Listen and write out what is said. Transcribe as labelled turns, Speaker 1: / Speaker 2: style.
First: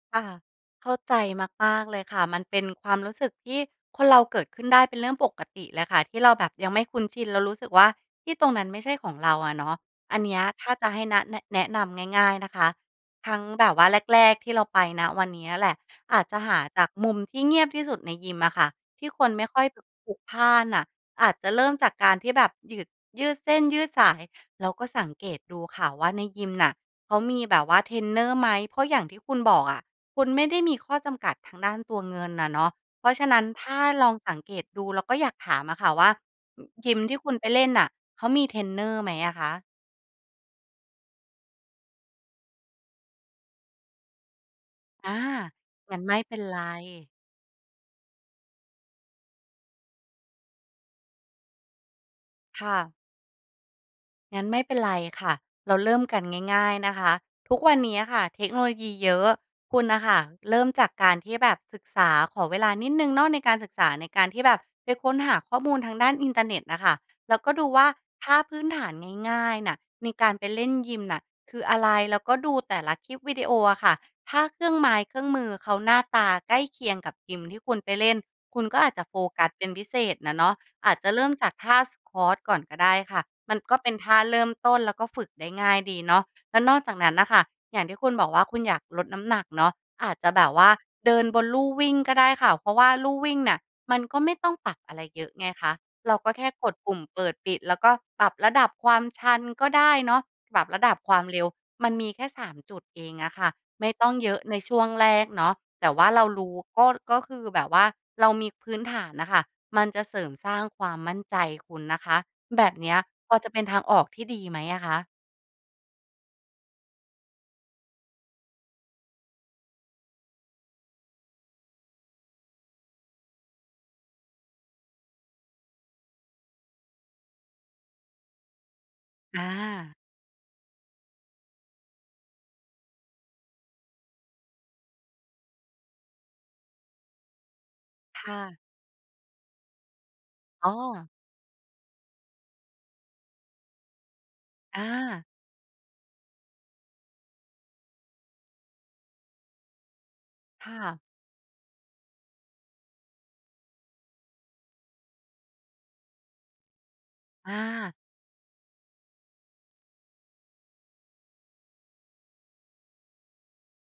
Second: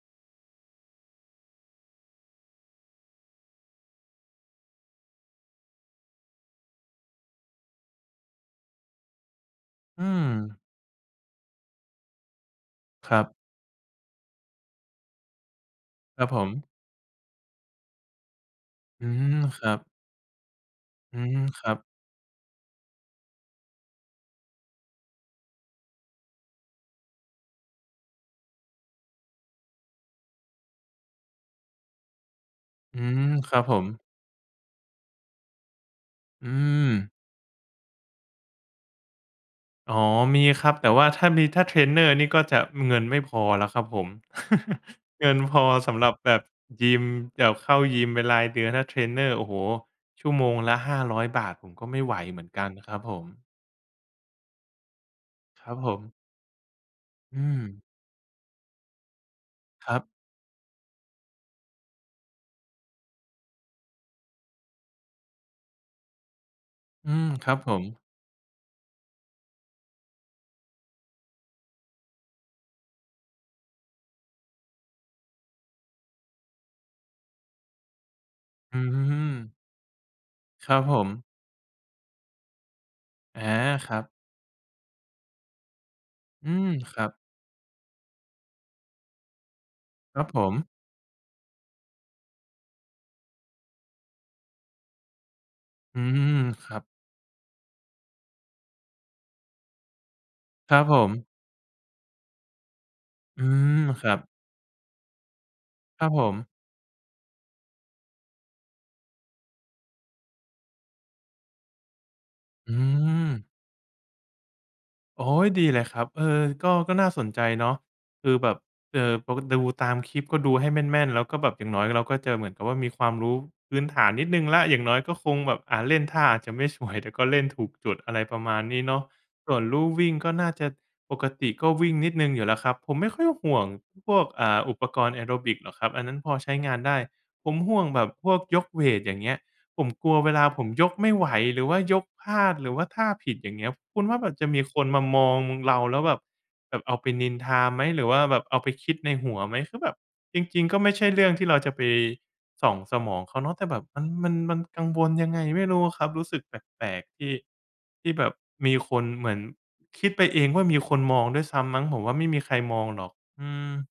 Speaker 1: ค่ะ เข้าใจมาก ๆ เลยค่ะ มันเป็นความรู้สึกที่คนเราเกิดขึ้นได้เป็นเรื่องปกติเลยค่ะ ที่เราแบบยังไม่คุ้นชินแล้วรู้สึกว่าที่ตรงนั้นไม่ใช่ของเราอะเนาะ
Speaker 2: อื
Speaker 1: อันเนี้ย
Speaker 2: ม
Speaker 1: ถ้าจะให้ น แนะ แนะนำง่าย ๆ นะคะ
Speaker 2: ครั
Speaker 1: ท
Speaker 2: บ
Speaker 1: ั้งแบบว่าแรก ๆ ที่เราไป ณ วันนี้อะแหละ อ
Speaker 2: ค
Speaker 1: า
Speaker 2: ร
Speaker 1: จ
Speaker 2: ับ
Speaker 1: จะ
Speaker 2: ผ
Speaker 1: หา
Speaker 2: ม
Speaker 1: จากมุมที่เงียบที่สุดในยิมอะค่ะ
Speaker 2: อ
Speaker 1: ท
Speaker 2: ื
Speaker 1: ี่คน
Speaker 2: ม
Speaker 1: ไม่ค่
Speaker 2: ค
Speaker 1: อ
Speaker 2: ร
Speaker 1: ย
Speaker 2: ับ
Speaker 1: บ พลุกพล่านน่ะ
Speaker 2: อื
Speaker 1: อาจ
Speaker 2: ม
Speaker 1: จะเ
Speaker 2: ค
Speaker 1: ริ่
Speaker 2: รั
Speaker 1: ม
Speaker 2: บ
Speaker 1: จากการที่แบบหยืด ยืดเส้นยืดสาย แล้วก็สังเกตดูค่ะว่าในยิมน่ะเขามีแบบว่าเทรนเนอร์ไหม เพราะอย่างที่คุณบอกอะ คุณไม่ได้มีข้อจำกัดทางด้านตัวเงินน่ะเนาะ
Speaker 2: อื
Speaker 1: เพราะฉ
Speaker 2: ม
Speaker 1: ะนั้น
Speaker 2: ครับ
Speaker 1: ถ
Speaker 2: ผ
Speaker 1: ้า
Speaker 2: ม
Speaker 1: ลองสังเกตดูเราก็อยากถามอะค่ะว่า
Speaker 2: อื
Speaker 1: อ ยิม
Speaker 2: ม
Speaker 1: ที่คุณไปเล่นน่ะเขามีเทรนเนอร์ไหมอะคะ?
Speaker 2: อ๋อ มีครับ แต่ว่าถ้ามี ถ้าเทรนเนอร์นี่ก็จะเงิน ม ไม่พอแล้วครับผม
Speaker 1: อา
Speaker 2: เงินพอส
Speaker 1: งั้
Speaker 2: ำ
Speaker 1: น
Speaker 2: หรั
Speaker 1: ไ
Speaker 2: บ
Speaker 1: ม่
Speaker 2: แ
Speaker 1: เ
Speaker 2: บ
Speaker 1: ป็น
Speaker 2: บ
Speaker 1: ไร
Speaker 2: ยิม แบบเข้ายิมเป็นรายเดือน ถ้าเทรนเนอร์ โอ้โฮ ชั่วโมงละ 500 บาท ผมก็ไม่ไหวเหมือนก
Speaker 1: ค
Speaker 2: ัน
Speaker 1: ่
Speaker 2: นะค
Speaker 1: ะ
Speaker 2: รับผม
Speaker 1: งั้นไม่เป็นไรค่ะ
Speaker 2: คร
Speaker 1: เร
Speaker 2: ั
Speaker 1: า
Speaker 2: บ
Speaker 1: เ
Speaker 2: ผ
Speaker 1: ริ่ม
Speaker 2: ม
Speaker 1: กันง่าย ๆ นะคะ
Speaker 2: อื
Speaker 1: ทุกวัน
Speaker 2: ม
Speaker 1: นี้อะค่ะเทคโนโลยีเยอะ คุณ
Speaker 2: คร
Speaker 1: น่
Speaker 2: ั
Speaker 1: ะ
Speaker 2: บ
Speaker 1: ค่ะเริ่มจากการที่แบบศึกษา ขอเวลานิดหนึ่งเนาะในการศึกษา ในการที่แบบไปค้นหาข้อมูลทางด้านอินเทอร์เน็ตน่ะค่ะ
Speaker 2: อืม
Speaker 1: แล้ว
Speaker 2: ค
Speaker 1: ก
Speaker 2: ร
Speaker 1: ็
Speaker 2: ับ
Speaker 1: ดู
Speaker 2: ผ
Speaker 1: ว่
Speaker 2: ม
Speaker 1: าท่าพื้นฐานง่าย ๆ น่ะในการไปเล่นยิมน่ะคืออะไร แล้วก็ดูแต่ละคลิปวิดีโออะค่ะ ถ้าเครื่องไม้เครื่องมือเขาหน้าตาใกล้เคียงกับยิมที่คุณไปเล่น คุณก
Speaker 2: อ
Speaker 1: ็
Speaker 2: ื้
Speaker 1: อ
Speaker 2: อ
Speaker 1: าจจะ
Speaker 2: ฮ
Speaker 1: โฟ
Speaker 2: ือ
Speaker 1: กัสเป็นพิเศษน่ะเนาะ
Speaker 2: ครับ
Speaker 1: อา
Speaker 2: ผ
Speaker 1: จจะเร
Speaker 2: ม
Speaker 1: ิ่มจากท่า Squat ก่อนก็ได้ค่ะ
Speaker 2: อา
Speaker 1: มันก็เ
Speaker 2: ค
Speaker 1: ป็
Speaker 2: ร
Speaker 1: น
Speaker 2: ับ
Speaker 1: ท่าเริ่มต้น แล้วก็ฝึกได้ง่ายดีเนาะ
Speaker 2: อื
Speaker 1: แล้ว
Speaker 2: ม
Speaker 1: นอกจา
Speaker 2: ค
Speaker 1: ก
Speaker 2: รั
Speaker 1: นั้
Speaker 2: บ
Speaker 1: นน่ะค่ะ อย่างที่คุณบอกว่าคุณอยากลดน้ำหนักเนาะ อา
Speaker 2: ค
Speaker 1: จ
Speaker 2: รั
Speaker 1: จ
Speaker 2: บ
Speaker 1: ะ
Speaker 2: ผ
Speaker 1: แบบ
Speaker 2: ม
Speaker 1: ว่าเดินบนลู่วิ่งก็ได้ค่ะ เพราะว่าลู่วิ่งน่ะมันก็ไม่ต้องปรับอะไรเยอะไงคะ
Speaker 2: อื
Speaker 1: เราก็
Speaker 2: อ
Speaker 1: แค่ก
Speaker 2: ค
Speaker 1: ด
Speaker 2: รับ
Speaker 1: ปุ่มเปิด-ปิด แล้วก็ปรับระดับความชันก็ได้เนาะ ปรับ
Speaker 2: คร
Speaker 1: ร
Speaker 2: ั
Speaker 1: ะ
Speaker 2: บ
Speaker 1: ด
Speaker 2: ผ
Speaker 1: ับควา
Speaker 2: ม
Speaker 1: มเร็ว มันมีแค่ 3 จุดเองอะค
Speaker 2: อื
Speaker 1: ่ะ
Speaker 2: ม
Speaker 1: ไม่
Speaker 2: ค
Speaker 1: ต้อ
Speaker 2: รั
Speaker 1: ง
Speaker 2: บ
Speaker 1: เยอะในช่วงแรกเนาะ แต่ว
Speaker 2: คร
Speaker 1: ่า
Speaker 2: ับ
Speaker 1: เร
Speaker 2: ผ
Speaker 1: า
Speaker 2: ม
Speaker 1: รู้ ก็ ก็คือแบบว่าเรามีพื้นฐานน่ะค่ะมันจะเสริมสร้างความมั่นใจคุณนะคะ แบ
Speaker 2: อื
Speaker 1: บเนี้ยพอ
Speaker 2: ม
Speaker 1: จะเป็นทางออกที่ดีไหมอะคะ?
Speaker 2: โอ้โฮ ดีเลยครับ เออ ก็ ก็น่าสนใจเนาะ คือแบบ เอ่อ พอมาดูตามคลิปก็ดูให้แม่น ๆ แล้วก็แบบอย่างน้อยเราก็จะเหมือนกับว่ามีความรู้พื้นฐานนิดหนึ่งแล้ว อย่างน้อยก็คงแบบ อ่า เล่นท่าอาจจะไม่สวย แต่ก็เล่นถูกจุด อะไรประมาณนี้เนาะ
Speaker 1: อ
Speaker 2: ส่วนลู่
Speaker 1: า
Speaker 2: วิ่งก็น่าจะ ปกติก็วิ่งนิดหนึ่งอยู่แล้วครับ ผมไม่ค่อยห่วงพวก อ่า อุปกรณ์แอโรบิกหรอกครับ อันนั้นพอใช้งานได้ ผมห่วงแบบ
Speaker 1: ค
Speaker 2: พ
Speaker 1: ่
Speaker 2: วก
Speaker 1: ะ
Speaker 2: ยกเวต อย่างเงี้ย ผมกลัวเวลาผ
Speaker 1: อ๋
Speaker 2: ม
Speaker 1: อ
Speaker 2: ยกไม่ไหว หรือว่ายกพลาด หรือว่าท่าผิด อย่างเงี้ย คุณว่ามันจะมีค
Speaker 1: อ
Speaker 2: นมาม
Speaker 1: า
Speaker 2: อง ม เราแล้วแบบ แบบเอาไปนินทาไหม หรือว่าแบบเอาไปคิดในหัวไหม คือแบบจริง
Speaker 1: ค
Speaker 2: ๆ
Speaker 1: ่
Speaker 2: ก็ไม
Speaker 1: ะ
Speaker 2: ่ใช่เรื่องที่เราจะไปส่องสมองเขาเนาะ แต่แบบมัน มัน มันกังวลยังไงไม่รู้อะครับ รู้สึกแปลก ๆ ที่
Speaker 1: อา
Speaker 2: ที่แบบมีคน เหมือนคิดไปเองว่ามีคนมองด้วยซ้ำมั้ง ผมว่าไม่มีใครมองหรอก อืม